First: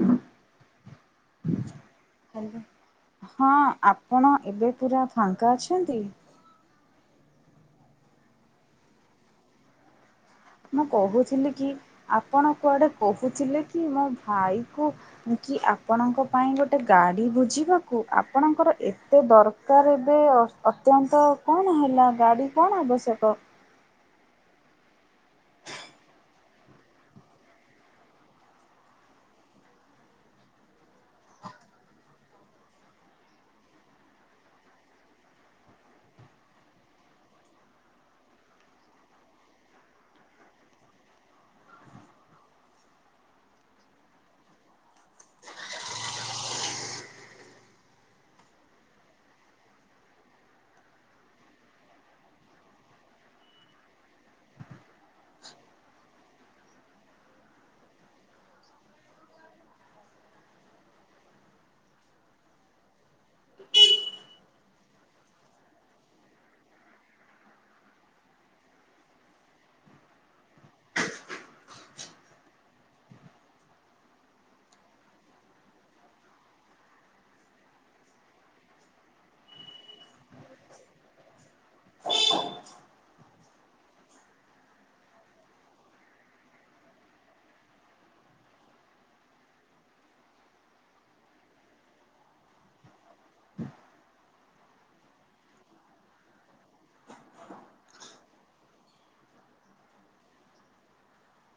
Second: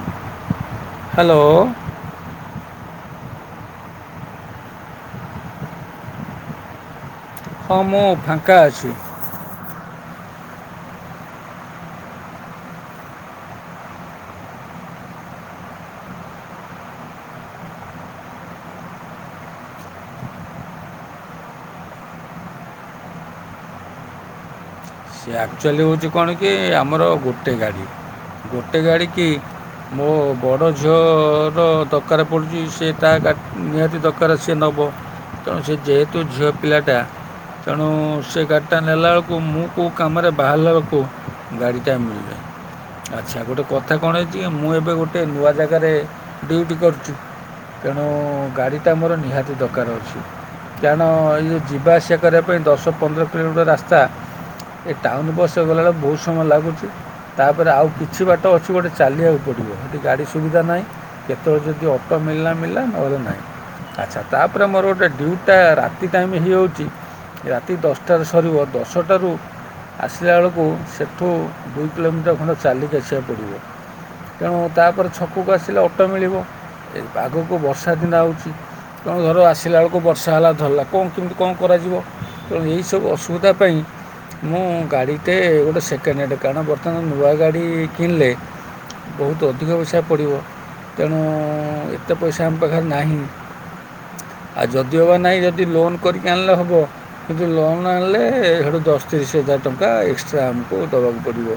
ହଁ [unintelligible] ହାଲୋ ହଁ ଆପଣ ଏବେ ପୁରା ଫାଙ୍କା ଅଛନ୍ତି ହଁ ମୁଁ ଫାଙ୍କା ଅଛି। ମୁଁ କହୁଥିଲି କି ଆପଣ କୁଆଡେ କହୁଥିଲେ କି ମୋ ଭାଇ କୁ କି ଆପଣଙ୍କ ପାଇଁ ଗୋଟେ ଗାଡ଼ି ବୁଝିବାକୁ ଆପଣଙ୍କର ଏତେ ଦରକାର ଏବେ ଅତ୍ୟନ୍ତ କଣ ହେଲା ଗାଡି କଣ ଆବଶ୍ୟକ ସେ ଆକ୍ଚୁଆଲି ହୋଉଛି କଣ କି ଆମର ଗୋଟେ ଗାଡ଼ି ଗୋଟେ ଗାଡ଼ି କି ମୋ ବଡ଼ ଝିଅର ଦରକାର ପଡ଼ୁଛି ସେ ତା ଗା ନିହାତି ଦରକାର ଅଛି ସିଏ ନ ଵ ତେଣୁ ସେ ଯେହେତୁ ଝିଅ ପିଲାଟା ତେଣୁ ସେ ଗାଡ଼ିଟା ନେଲା ବେଳକୁ ମୁଁ କୋଉ କାମରେ ବାହାରିଲା ବେଳକୁ ଗାଡ଼ିଟା ମିଳୁନି। ଆଚ୍ଛା ଗୋଟେ କଥା କଣ ହେଇଛି କି ମୁଁ ଏବେ ଗୋଟେ ନୂଆ ଜାଗାରେ ଡ୍ୟୁଟି କରୁଚି ତେଣୁ ଗାଡ଼ିଟା ମୋର ନିହାତି ଦରକାର ଅଛି କାରଣ ଏଇ ଯୋଉ ଯିବା ଆସିବା କରିବା ପାଇଁ ଦଶ ପନ୍ଦର କିଲୋମିଟର ରାସ୍ତା ଏ ଟାଉନ ବସରେ ଗଲାବେେଳେ ବହୁତ ସମୟ ଲାଗୁଚି। ତାପରେ ଆଉ କିଛି ବାଟ ଅଛି ଗୋଟେ ଚାଲିବାକୁ ପଡ଼ିବ ଏଠି ଗାଡ଼ି ସୁବିଧା ନାହିଁ କେତେବେଳେ ଯଦି ଅଟୋ ମିଲନା ମିଲନା ନ ହେଲେ ନାହି। ଆଚ୍ଛା ତାପରେ ମୋର ଗୋଟେ ଡିଉଟି ଟା ରାତି ଟାଇମ ହେଇଯାଉଛି। ରାତି ଦଶଟାରେ ସରିବ ଦଶଟାରୁ ଆସିଲାବେଳକୁ ସେଠୁ ଦୁଇ କିଲୋମିଟର ଖଣ୍ଡେ ଚାଲିକି ଆସିବାକୁ ପଡ଼ିବ। ତେଣୁ ତାପରେ ଛକକୁ ଆସିଲେ ଅଟୋ ମିଳିବ ଏ ଆଗକୁ ବର୍ଷାଦିନ ଆଉଛି। ପୁଣିଘରୁ ଆସିଲା ବେଳକୁ ବର୍ଷାହେଲା ଧାରିଲା କଣ କେମିତି କଣ କରାଯିବ ତେଣୁ ଏହିସବୁ ଅସୁବିଧା ପାଇଁ ମୁଁ ଗାଡ଼ିଟେ ଗୋଟେ ସେକେଣ୍ଡ ହ୍ୟାଡ଼ କାରଣ ବର୍ତ୍ତମାନ ନୂଆ ଗାଡ଼ି କିଣିଲେ ବହୁତ ଅଧିକ ପଇସା ପଡ଼ିବ ତେଣୁ ଏତେ ପଇସାଆମ ପାଖରେ ନାହିଁ। ହୁଁ ଆଉଁ ଯଦିଓ ନାହିଁ ଯଦି ଲୋନ୍ କରିକି ଆଣିଲହେବ କିନ୍ତୁ ଲୋନ୍ ଆଣିଲେ ଦଶ ତିରିଶ ହଜାର ଟଙ୍କା ଏକ୍ସଟ୍ରା ଆମକୁ ଦବାକୁ ପଡ଼ିବ।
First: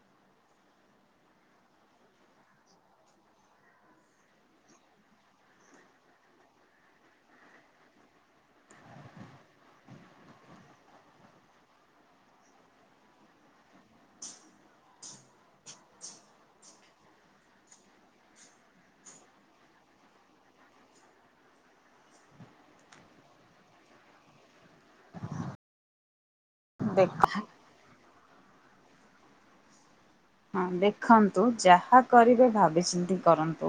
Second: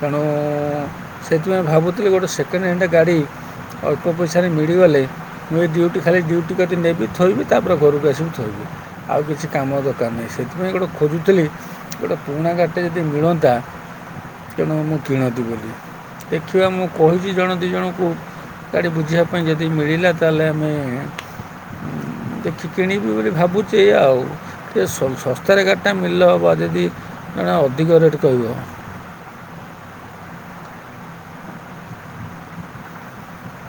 ତେଣୁଁ ଉଁ ସେଥିପାଇଁ ଭାବୁଥିଲି ଗୋଟେ ସେକେଣ୍ଡ ହ୍ୟାଣ୍ଡ ଗାଡି ଅଳ୍ପ ପଇସାରେ ମିଳିଗଲେ ମୁଁ ଏଇ ଡିଉଟି ଖାଲି ଡିଉଟି କାଟି ନେବି ଥୋଇବି ତାପରେ ଘରକୁ ଆସି ସୋଇବି। ଆଉ କିଛି କାମ ଦରକାରନାହିଁ ସେଥିପାଇଁ ଗୋଟି ଖୋଜୁଥିଲି। ଗୋଟେ ପୁରୁଣା ଗାଡ଼ିଟେ ଯଦି ମିଳନ୍ତା ତେଣୁ ମୁଁ କିଣନ୍ତିବୋଲି। ଦେଖିବା ମୁଁ କହିଛି ଜଣେ ଦୁଇ ଜଣଙ୍କୁ। ଗାଡି ବୁଝିବା ପାଇଁ ଯଦି ମିଳିଲା ତାହେଲେ ଆମେ ଦେଖିକିଣିବି ବୋଲି ଭାବୁଛି ଆଉ ଟିକ ଶ-ଶସ୍ତାରେ ଗାଡ଼ିଟା ମିଲେ ହବ ନାଁ। ଯଦି ଦେଖ କାଳେ ଅଧିକ ରେଟ କହିବ। ହଁ ଦେଖନ୍ତୁ ଯାହା କରିବେ ଭାବିଚିନ୍ତି କରନ୍ତୁ।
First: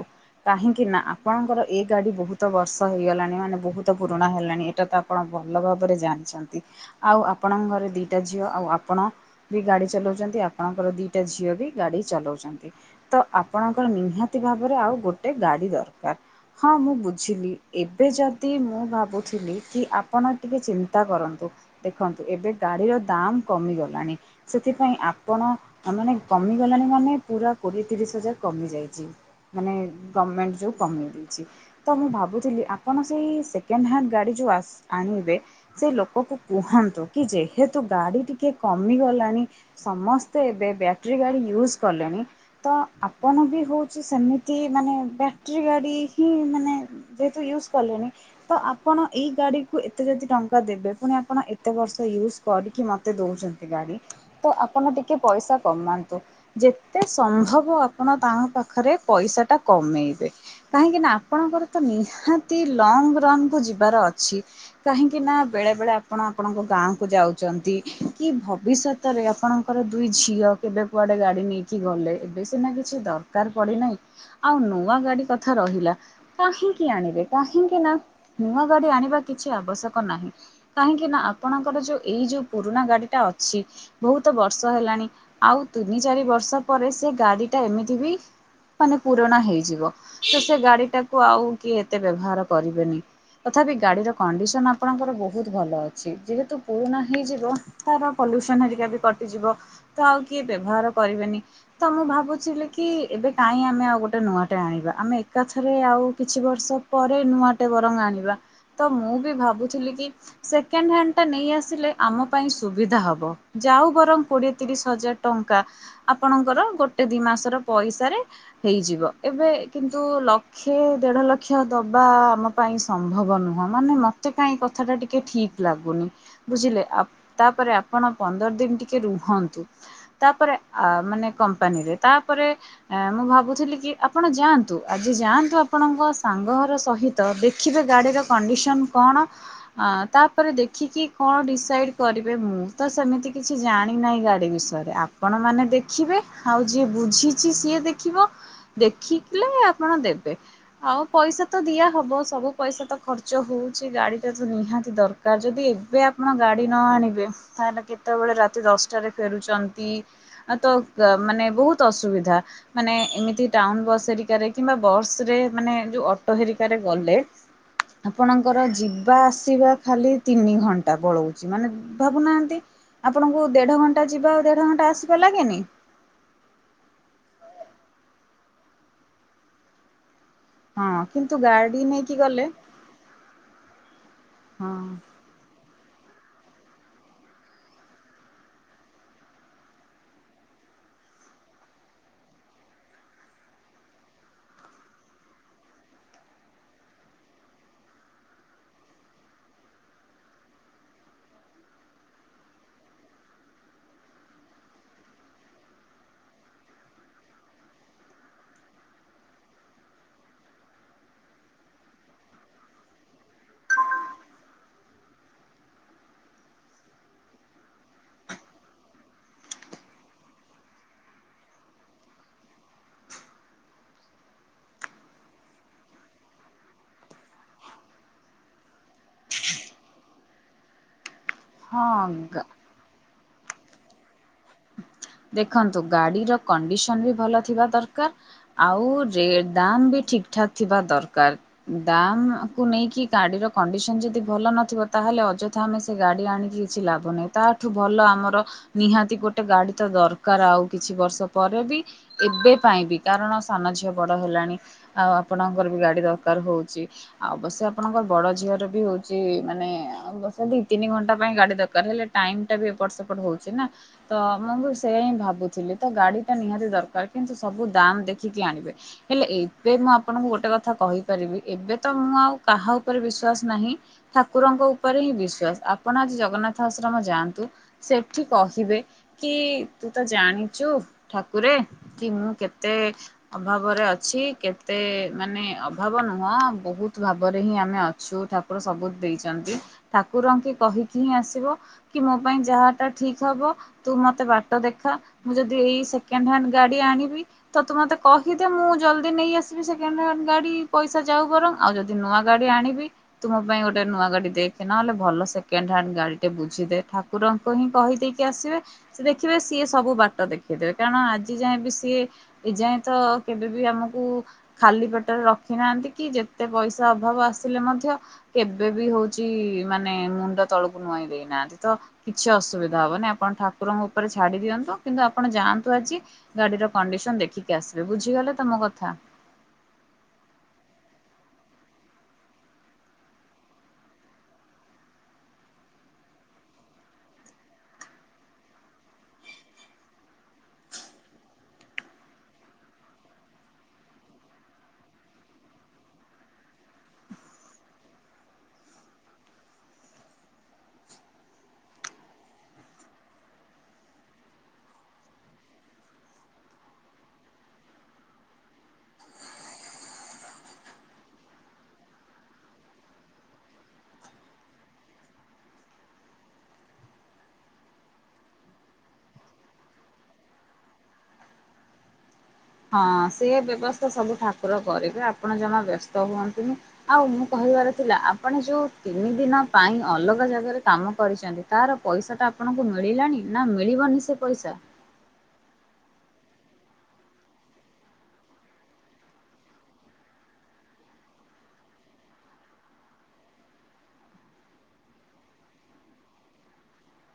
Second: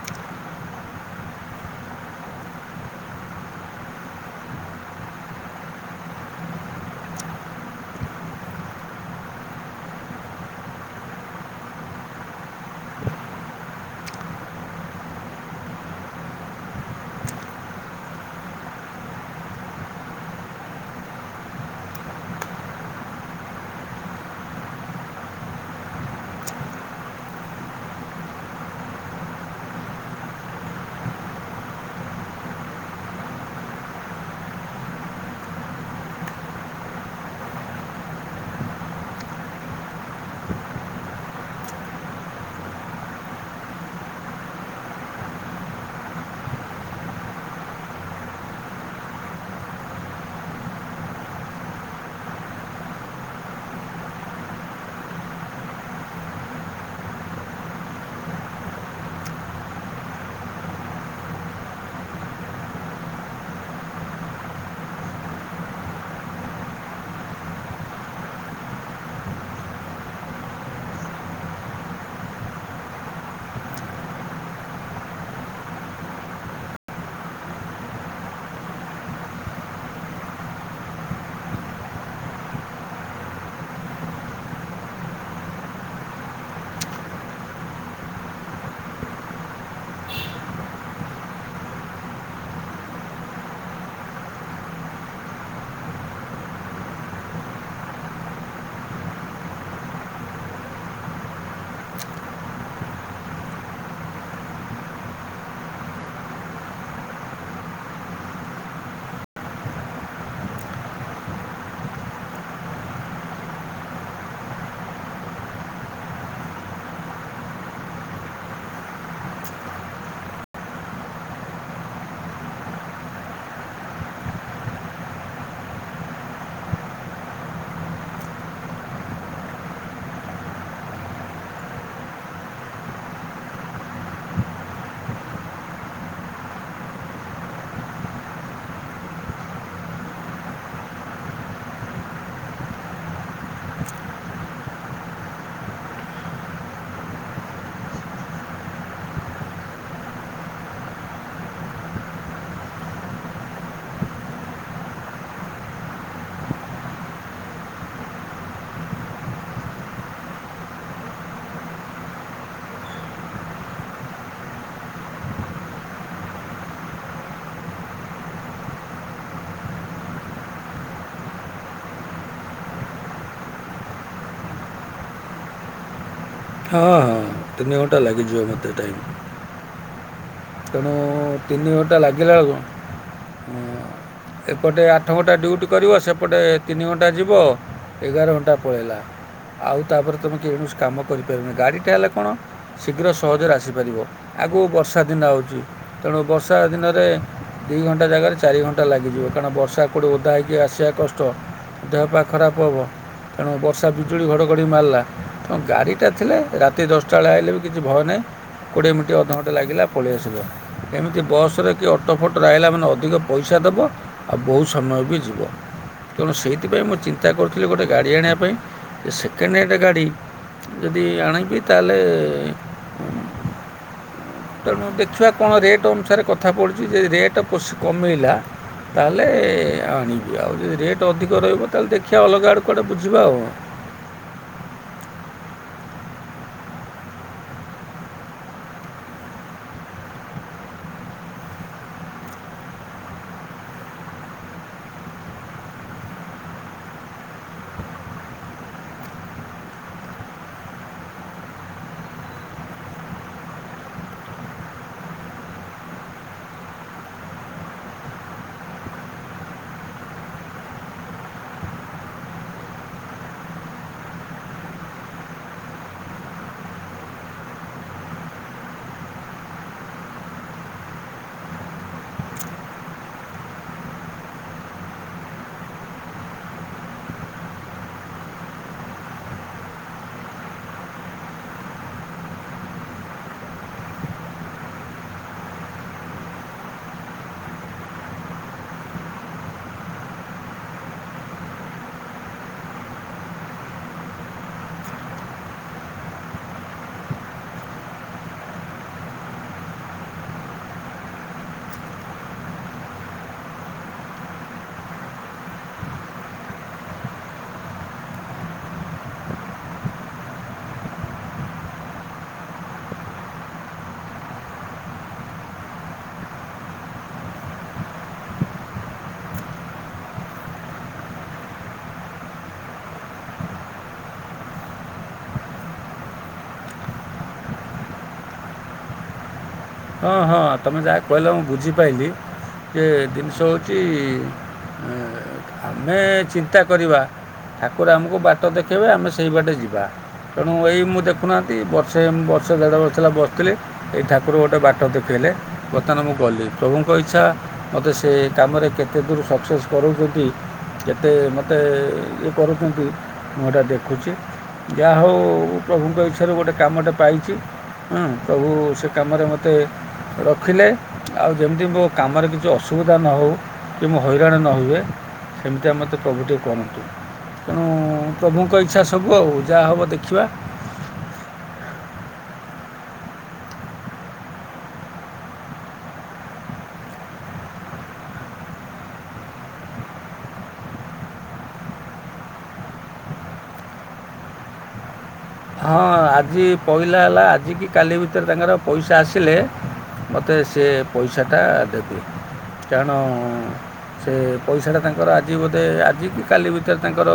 କାହିଁକି ନାଁ ଆପଣଙ୍କର ଏ ଗାଡି ବହୁତ ବର୍ଷ ହେଇଗଲାଣି ମାନେ ବହୁତ ପୁରୁଣା ହେଲାଣି ଏଇଟା ତ ଆପଣ ଭଲ ଭାବରେ ଜାଣିଛନ୍ତି ଆଉ ଆପଣଙ୍କ ଘରେଦିଟା ଝିଅ ଆଉଁ ଆପଣ ବି ଗାଡି ଚଲାଉଛନ୍ତି। ଜି ଆପଣଙ୍କର ଦି ସେଝିଅଟି ବି ଗାଡି ଚଲାଉଛନ୍ତି ତ ଆପଣଙ୍କର ନିହାତି ଭାବରେ ଆଉ ଗୋଟେ ଗାଡି ଦରକାର। ହଁ ମୁଁ ବୁଝିଲି ଏବେ ଯଦି ମୁଁ ଭାବୁଥିଲି କି ଆପଣ ଟିକେ ଚିନ୍ତା କରନ୍ତୁ। ଦେଖନ୍ତୁ ଏବେ ଗାଡିର ଦାମ କମିଗଲାଣି ସେଥିପାଇଁ ଆପଣ ତା ମାନେ କମିଗଲାଣି ମାନେ ପୁରା କୋଡିଏ ତିରିଶ ହଜାର କମି ଯାଇଛି। ମାନେ ଗରମେଣ୍ଟଯଉଁ କମେଇ ଦେଇଛି ତ ମୁଁ ଭାବୁଥିଲି ଆପଣ ସେଇ ସେକେଣ୍ଡ ହ୍ୟାଣ୍ଡ ଗାଡି ବାସ ଆଣିବେ ସେ ଲୋକଙ୍କୁ କୁହତୁ କି ଯେହେତୁ ଗାଡି ଟିକେ କମିଗଲାଣି ସମସ୍ତ ତ ଏବେ ଏବେ ବ୍ୟାଟେରୀ ଗାଡ଼ି ୟୁଜ୍ କଲେଣି ତ ଆପଣ ବି ହଉଛି ସେମିତି ମାନେ ବ୍ୟଟେରୀ ଗାଡି ହିଁ ମାନେ ଯେହେତୁ ୟୁଜ କଲେଣି ତ ଆପଣ ଏଇ ଗାଡି କୁ ଏତେ ଯଦି ଟଙ୍କା ଦେବେ ପୁଣି ଆପଣ ଏତେ ଇଉଜୁ କରିକି ମତେ ଦଉଛନ୍ତି ଗାଡି ତ ଆପଣ ଟି ଟିକେ ପଇସା କମାନ୍ତୁ ଯେତେ ସମ୍ଭବ ଆପଣ ତାଙ୍କ ପାଖରେ ପଇସା ଟା କମେଇ ଇବେ କାହିଁକି ନା ଆପଣଙ୍କର ତ ନିହାତୀ ଲଙ୍ଗରୋଡ଼ କୁ ଯିବାର ଅଛି କାହିଁକି କିି ନାଁ ବେଳେ ବେଳେ ଆପଣ ଆପଣଙ୍କ ଗାଁକୁ ଯାଉଛନ୍ତି କି ଭବିଷ୍ୟତରେ ଆପଣ ଆପଣ ଦୁଇ ଝିଅ କେବେ କୁଆଡେ ଗାଡି ନେଇକି ଗଲେ ଏବେ ସିନା କିଛି ଦରକାର ପଡିନାହିଁ ଆଉ ନୂଆ ଗାଡି କଥା ରହିଲା କାହିଁକି ଆଣିବେ କାହିଁକି ନାଁ ନୂଆ ଗାଡି ଆଣିବା କିଛି ଆବ ଆବଶ୍ୟକ ନାହିଁ କାହିଁକି ନାଁ ଆପଣଙ୍କର ଯୋଉ ଏଇ ଯୋଉ ପୁରୁଣା ଗାଡିଟା ଅଛି ବହୁତ ବହୁତ ବର୍ଷ ହେଲାଣି ଆଉ ତିନି ଚାରି ବର୍ଷ ପରେ ସେ ଗାଡି ଟା ଏମିତି ବି ମାନେ ପୁରଣା ହେଇଯିବ ତ ସେ ଗାଡି ଟାକୁ ଆଉ କିଏ ଏତେ ବ୍ୟବହାର କରିବେନି। ତଥାପି ଗାଡିର କଣ୍ଡିସନ ଆପଣଙ୍କର ବହୁତ ଭଲ ଅଛି ଯେହେତୁ ପୁରୁଣା ହେଇଯିବ ତାରପରେ ଟିଉସନ ହରିକା ବି କରି ଯିବ ତ ଆଉ କିଏ ବ୍ୟବହାର କରିବେନି ତ ମୁଁ ଭାବୁିଚିଲିକି ଏବେ କାହିଁ ଆମେ ଆଉ ଗୋଟେ ନୂଆଟେ ଆଣିବା ଆମେ ଏକାଥରେ ଆଉ କିଛି ବର୍ଷ ପରେ ନୂଆଟେ ବରଙ୍ଗ ଆଣିବା। ତ ମୁଁ ବି ଭାବୁଥିଲି କି ସେକେଣ୍ଡ ହ୍ୟାଣ୍ଡ ଟା ନେଇଁ ଆସିଲେ ଆମ ପାଇଁ ସୁବିଧା ହବ ଯାଉ ବରଂ କୋଡିଏ ତିରିଶ ହଜାର ଟଙ୍କା ଆପଣଙ୍କର ଗୋଟେ ଦି ମାସର ପଇସାରେ ହେଇଯିବ। ଏବେ କିନ୍ତୁ ଲକ୍ଷେ ଦେଢ ଲକ୍ଷ ଦବା ଆମ ପାଇଁ ସମ୍ଭବ ନୁହଁ ମାନେ ମତେ କାହିଁ କଥା ଟା ଟିକେ ଠିକ ଲାଗୁନି ବୁଝିଲେ ଆପ୍ ତାପରେ ଆପଣ ପନ୍ଦରଦିନ ଠି କି ରୁହନ୍ତୁ ତାପରେ ମାନେ କମ୍ପାନୀରେ ତାପରେ ମୁଁ ଭାବୁଥିଲି କି କି ଆପଣ ଯାଆନ୍ତୁ ଆଜି ଯାଆନ୍ତୁ ଆପଣଙ୍କ ସାଙ୍ଗଘର ସହିତ ଦେଖିବେ ଗାଡ଼ିର କଣ୍ଡିସନ କଣ ତାପରେ ଦେଖିକି କଣ ଡିସାଇଡ କରିବେ ମୁଁ ତ ସେମିତି କି କିଛି ଜାଣି ନାହିଁ ଗାଡି ବିଷୟରେ। ଆପଣ ମାନେ ଦେଖିବେ ଆଉ ଯିଏ ବୁଝିଚି ସିଏ ଦେଖିବ ଦେଖିଥିଲେ ଆପଣ ଦେବେ। ଆଉ ପଇସା ତ ଦିଆ ହବ ସବୁ ପଇସା ତ ଖର୍ଚ୍ଚ ହଉଚି ଗାଡି ଟା ତ ନିହାତି ଦରକାର। ଯଦି ଏବେ ଆପଣ ଗାଡି ନ ଆଣିବେ ତାହେଲେ କେ କେତେବେଳେ ରାତି ଦଶଟାରେ ଫେରୁଛନ୍ତି ତ ମାନେ ବହୁତ ଅସୁବିଧା। ମାନେ ଏମିତି ଟାଉନ ବସ୍ ହେରିକାରେ କିମ୍ବା ବସ ରେ ମାନେ ଯୋଉ ଅଟୋ ହେରିକାରେ ଗଲେ ଆପଣଙ୍କର ଯିବା ଆସିବା ଖାଲି ତିନି ଘଣ୍ଟା ପଳଉଚି। ମାନେ ଭାବୁନାହାନ୍ତି ଆପଣଙ୍କୁ ଦେଢ ଘଣ୍ଟା ଯିବା ଆଉ ଦେଢ ଘଣ୍ଟା ଆସିବା ଲାଗେନି। ହଁ ହଁ ତିନି ଘଣ୍ଟା ଲାଗିଯିବ ମୋତେ ଟାଇମ୍। ତେଣୁ ହଁ କିନ୍ତୁ ତିନି ଗାଡି ଘଣ୍ଟା ନେଇକି ଲାଗିଲା ଗଲେ ବେଳକୁ ଉଁ ହଁ ଏପଟେ ଆଠ ଘଣ୍ଟା ଡ୍ୟୁଟି କୁ କରିବ ସେପଟେ ତିନି ଘଣ୍ଟା ଯିବ। ଏଗାର ଘଣ୍ଟା ପଳେଇଲା। ଆଉ ତାପରେ ତମେ ତେଣୁ କିଛି କାମ କରିପାରିବନି। ଗାଡିଟା ହେଲେ କଣ ଶୀଘ୍ର ସହଜରେ ଆସିପାରିବ। ଆଗକୁ ବର୍ଷା ଦିନ ଆଉଚି। ତେଣୁ ବର୍ଷା ଦିନରେ ଦୁଇ ଘଣ୍ଟା ଜାଗାରେ ଚାରି ଘଣ୍ଟା ଲାଗିଯିବ। କାରଣ ବର୍ଷା ଏପଟୁ ଓଦା ହେଇକି ଆସିବା କଷ୍ଟ। ଦେହ ପା ଖରାପ ହବ। ତେଣୁ ବର୍ଷା ବିଜୁଳି ଘଡ଼ଘଡ଼ି ମାରିଲା, ତ ଗାଡ଼ିଟା ଥିଲେ ରାତି ଦଶଟା ବେଳେ ଆଇଲେ ବି କିଛି ଭୟ ନାହିଁ। କୋଡିଏ ମିନଟି ଅଧଘଣ୍ଟେ ଲାଗିଲା ପଳେଇ [unintelligible] ଏମିତି ବସ୍ ରେ କି ଅଟୋ ଫଟୋ ରେ ଆଇଲା ମାନେ ଅଧିକ ପଇସା ଦେବ ଆଉ ବହୁତ ସମୟ ବି ଯି ଯିବ। ତେଣୁ ସେଇଥିପାଇଁ ମୁଁ ଚିନ୍ତା କରୁଥିଲି ଗୋଟେ ଗାଡ଼ି ଆଣିବା ପାଇଁ ଯେ ସେକେଣ୍ଡ ହ୍ୟାଣ୍ଡ ଗାଡ଼ି ଯଦି ଆଣିବି ତାହେଲେ ତେଣୁ ଦେଖିବା କଣ ରେଟ୍ ଅନୁସାରେ କଥାପଡ଼ିଚି ଯଦି [unintelligible] କମେଇଲା ତାହେଲେ ଆଣିବି ଆଉ ଯଦି ରେଟ୍ ଅଧିକ [unintelligible] ତାହେଲେ ଦେଖିବା ହଁ ଅଲଗା ଆଡ଼େ କୁଆଡ଼େ ବୁଝିବା ଆଉ। ଦେଖନ୍ତୁ ଗାଡିର କଣ୍ଡିସନ ବି ଭଲ ଥିବା ଦରକାର ଆଉ ରେ ଦାମ୍ ବି ଠିକ ଠାକ୍ ଥିବା ଦରକାର ଦାମ କୁ ନେଇକି ଗାଡିର କଣ୍ଡିସନ ଯଦି ଭଲ ନଥିବ ତା ତାହେଲେ ଅଯଥା ଆମେ ସେ ଗାଡି ଆଣିକି କିଛି ଲାଭ ନାହିଁ ତାଠୁ ଭଲ ଆମର ନିହାତି ଗୋଟେ ଗାଡି ତ ଦରକାର ଆଉ କିଛି ବର୍ଷ ପରେ ବି ଏବେ ପାଇଁ ବି କାରଣ ସାନ ଝିଅ ବଡ ହେଲାଣି ଆଉ ଆପଣଙ୍କର ବି ଗାଡି ଦରକାର ହୋଉଛି ଆଉ ଅବଶ୍ୟ ଆପଣଙ୍କ ବଡ ଝିଅର ବି ହୋଉଛି ମାନେ ଆଉ ଅବଶ୍ୟ ତିନି ଘଣ୍ଟା ପାଇଁ ଗାଡି ଦରକାର। ହେଲେ ଟାଇମ ଟା ବି ଏପଟ ସେପଟ ହଉଚି ନା। ତ ହିଁ ମୁଁ ସେଇୟା ହିଁ ଭାବୁଥିଲି ତ ଗାଡି ଟା ନିହାତି ଦରକାର। କିନ୍ତୁ ସବୁ ଦାମ ଦେଖିକି ଆଣିବେ। ହେଲେ ଏ ଏବେ ମୁଁ ଆପଣଙ୍କୁ ଗୋଟେ କଥା କହିପାରିବି ଏବେ ତ ମୁଁ ଆଉ କାହା ଉପରେ ବିଶ୍ଵାସ ନାହିଁ। ଠାକୁ ଠାକୁରଙ୍କ ଉପରେ ହିଁ ବିଶ୍ଵାସ। ଆପଣ ଆଜି ଜଗନ୍ନାଥ ଆଶ୍ରମ ଯାଆନ୍ତୁ। ସେଠି କହିବେ କି ତୁ ତ ଜାଣିଚୁ ଠାକୁରେ କି ମୁଁ କେତେ ଅଭାବରେ ଅଛି ଛି କେତେ ମାନେ ଅଭାବ ନୁହଁ ବହୁତ ଭାବରେ ହିଁ ଆମେ ଅଛୁ। ଠାକୁର ସବୁ ଦେଇଛନ୍ତି। ଠାକୁରଙ୍କେ କହିକି ହିଁ ଆସିବ କି ମୋ ପାଇଁ ଯାହା ଟା ଠିକ୍ ହବ ତୁ ମତେ ବାଟ ଦେଖା। ମୁଁ ଯଦି ଏଇ ସେକେଣ୍ଡ ହ୍ୟାଣ୍ଡ ଗାଡି ଆଣିବି ତ ତୁ ମତେ କହିଦେ ମୁଁ ଜଲଦି ନେଇ ଆସିବି ସେକେଣ୍ଡ ହାଣ୍ଡ ଗାଡି ପଇସା ଯାଉ ବରଂ। ଆଉ ଯଦି ନୂଆ ଗାଡି ଆଣିବି ତୁ ମୋ ପାଇଁ ଗୋଟେ ଟେ ନୂଆ ଗାଡି ଦେଖେ। ନହେଲେ ଭଲ ସେକେଣ୍ଡ ହ୍ୟାଣ୍ଡ ଗାଡିଟେ ବୁଝିଦେ। ଠାକୁରଙ୍କୁ ହିଁ କହିଦକି ଆସିବେ ସେ ଦେଖିବେ ସିଏ ସବୁ ବାଟ ଦେଖେଇଦେବେ। କାରଣ ଆଜି ଯାଏଁ ବି ସିଏ ଏ ଯାଏଁ ତ କେବେ ବି ଆମକୁ ଖାଲି ପେଟରେ ରଖିନାହାନ୍ତି କି ଯେତେ ପଇସା ଅଭାବ ଆସିଲେ ମଧ୍ୟ କେବେ କେବେ ବି ହଉଚି ମାନେ ମୁଣ୍ଡ ତଳକୁ ନୁଆଇଁ ଦେଇନାହାନ୍ତି। ତ କିଛି ଅସୁବିଧା ହବନି। ଆପଣ ଠାକୁ ଠାକୁରଙ୍କ ଉପରେ ଛାଡି ଦିଅନ୍ତୁ। କିନ୍ତୁ ଆପଣ ଯାଆନ୍ତୁ ଆଜି ଗାଡିର କଣ୍ଡିସନ ଦେଖିକି ଆସିବେ। ବୁଝି ଗଲେତ ମୋ କଥା। ଅ ହଁ ତମେ ଯାହା କହିଲ ମୁଁ ବୁଝିପାଇଲିି। ଯେ ଜିନିଷ ହଉଚି ଆମେ ଚିନ୍ତା କରିବା ଠାକୁର ଆମକୁ ବାଟ ଦେଖେଇବେ ଆମେ ସେଇ ବାଟେ ଯିବା ତେଣୁ ଏଇ ମୁଁ ଦେଖୁନାହାନ୍ତି, ବର୍ଷେ ବର୍ଷ ଦେଢ଼ ବର୍ଷ ହେଲା ବସିଥିଲି ଏଇ ଠାକୁର ଗୋଟେ ବା ହଟ ଦେଖାଇଲେ ବର୍ତ୍ତମାନ ମୁଁ ଗଲି ପ୍ରଭୁଙ୍କ ଇଚ୍ଛା ମୋତେ ସେ କାମରେ କେତେ ଦୂର ସକ୍ସେସ୍ କର କରୁଛନ୍ତି, କେତେ ମୋତେ ଇଏ କରୁଛନ୍ତି, ମୁଁ ଏଇଟା ଦେଖୁଛି ଯାହା ହଉ ପ୍ରଭୁଙ୍କ ଇଚ୍ଛାରୁ ଗୋଟେ କାମଟେ ପାଇଛି ପ୍ରଭୁ ସେ କାମରେ ମୋତେ ମୋତେ ରଖିଲେ ଆଉ, ଯେମିତି ମୋ କାମରେ କିଛି ଅସୁବିଧା ନ ହେଉ। କି ମୁଁ ହଇରାଣ ନ ହୁଏ, ସେମିତିଆ ମୋତେ ପ୍ରଭୁଟିିକେ କରନ୍ତୁ। ତେଣୁ ପ୍ରଭୁଙ୍କ ଇଛାସବୁ, ଆଉ ଯାହା ହବ ଦେଖିବା। ହଁ ସେ ବ୍ୟବସ୍ଥା ସବୁ ଠାକୁର କରିବେ ଆପଣ ଜମା ବ୍ୟସ୍ତ ହୁଅନନ୍ତୁନି ଆଉ ମୁଁ କହିବି ଥିବାରଥିଲା ଆପଣ ଯୋଉ ତିନି ଦିନ ପାଇଁ ଅଲଗା ଜାଗାରେ କାମ କରିଛନ୍ତି, ତାର ପଇସାଟା ଆପଣଙ୍କୁ ଆପଣଙ୍କୁମିଳିଲାଣି, ନା ମିଳିବନି ସେ ପଇସା। ହଁ ଆଜି ପହିଲା ହେଲା ଆଜିିକି କାଲି ଭିତରେ ତାଙ୍କର ପଇସା ଆସିଲେ ମୋତେ ସେ ପଇସାଟା ଦେବେକାରଣ ସେ ପଇସାଟା ତାଙ୍କର ଆଜି ବୋଧେ, ଆଜିିକି କାଲି ଭିତରେ ତାଙ୍କର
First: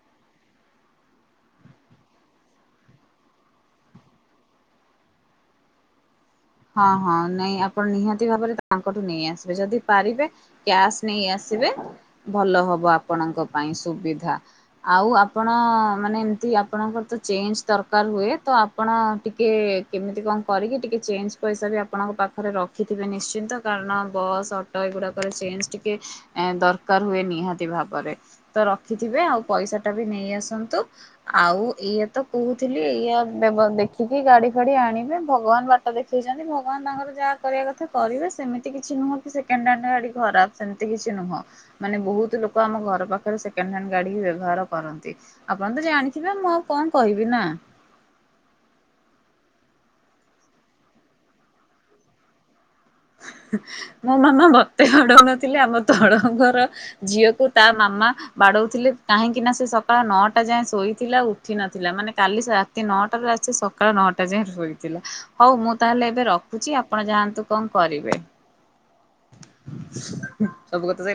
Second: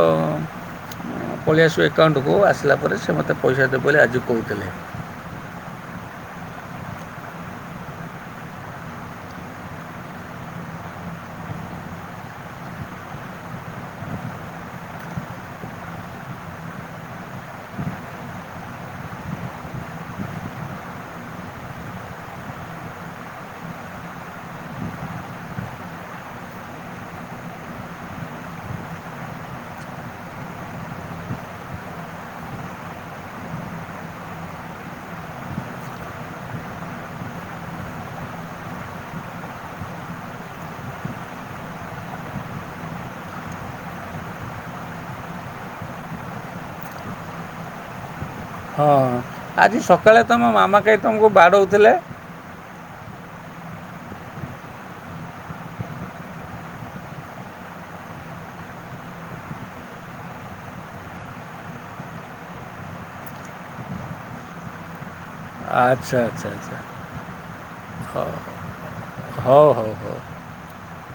ପଳେଇଆସିବଏକଉଣ୍ଟକୁ, ଆସିଲା ପରେ ସେ ମୋତେ ପଇସା ଦେବେ ବୋଲି ଆଜି କହୁଥିଲେ। ହଁ, ହଁ ନାଇଁ ଆପଣ ନିହାତି ଭାବରେ ତାଙ୍କଠୁ ନେଇ ଆସିବେ ଯଦି ପାରିବେ କ୍ୟାସ୍ ନେଇ ଆସି ତେବେଭଲ ହବ ଆପଣଙ୍କ ପାଇଁ ସୁବିଧା ଆଉ ଆପଣ ମାନେ, ଏମତି ଆପଣଙ୍କର ତ ଚେଞ୍ଜ ଦରକାର ହୁଏ ତ ଆପଣ ଟିକେ କେମିତି କଣ କରିକି ଟିକେ ଚେଞ୍ଜ ପଇସା ବି ଆପଣଙ୍କ ପାଖରେ ରଖିଥିବେ ନିଶ୍ଚିନ୍ତ କାରଣ ବସ୍, ଅଟୋ ଏଗୁଡାକରେ ଚେଞ୍ଜ ଟିକେ ଦରକାର ହୁଏ ନିହାତି ଭାବରେ, ତ ରଖିଥିବେ ଆଉ ପଇସାଟା ବି ନେଇ ଆସନ୍ତୁ ଆଉ, ଇଆା ତ କହୁଥିଲି ଇଆ ବେବଦେଖିକି ଗାଡି ଫାଡି ଆଣିବେ ଭଗବାନ ବାଟ ଦେଖ ସେଇଛନ୍ତି ଭଗବାନ ତାଙ୍କର ଯାହା କରିବା କଥା କରିବେ, ସେମିତି କିଛି ନୁହଁ କି ସେ ସେକେଣ୍ଡହ୍ୟାଣ୍ଡଗାଡି ଖରାପ, ସେମିତି କିଛି ନୁହଁ ମାନେ ବହୁତ ଲୋକ ଆମ ଘର ପାଖରେ ସେକେଣ୍ଡ ହାଣ୍ଡ ଗାଡି ବ୍ୟବହାର କରନ୍ତି, ଆପଣ ତଜାଣି ଏବେମୁଁ ଆଉ କଣ କହିବି ନା? ହଁ, ଆଜି ସକାଳେ ତମ ମାମା କାଇଁ ତମକୁ ବାଡ଼ଉଥିଲେ? ମୋ ମାମା ମତେ ବାଡଉନଥିଲେ, ଆମ ତଳଘରଝିଅକୁ ତା ମାମା ବାଡଉଥିଲେ, କାହିଁକି ନା ସେ ସକାଳ ନଅଟା ଯାଏ ଶୋଇଥିଲା ଉଠି ନଥିଲା ମାନେ କାଲି ରାତି ନଅଟା ରା ସକାଳ ନଅଟା ଯାଏ ଶୋଇଥିଲା ହଉ, ମୁଁ ତାହେଲେ ଆଚ୍ଛା ଏବେ ଆଚ୍ଛା ରଖୁଛି ଆଚ୍ଛା ଆପଣ ଯାଆନ୍ତୁ କଣ କରିବେ। ହଉ ହଉ, ହଉ, ସବୁ ହଉ। କଥା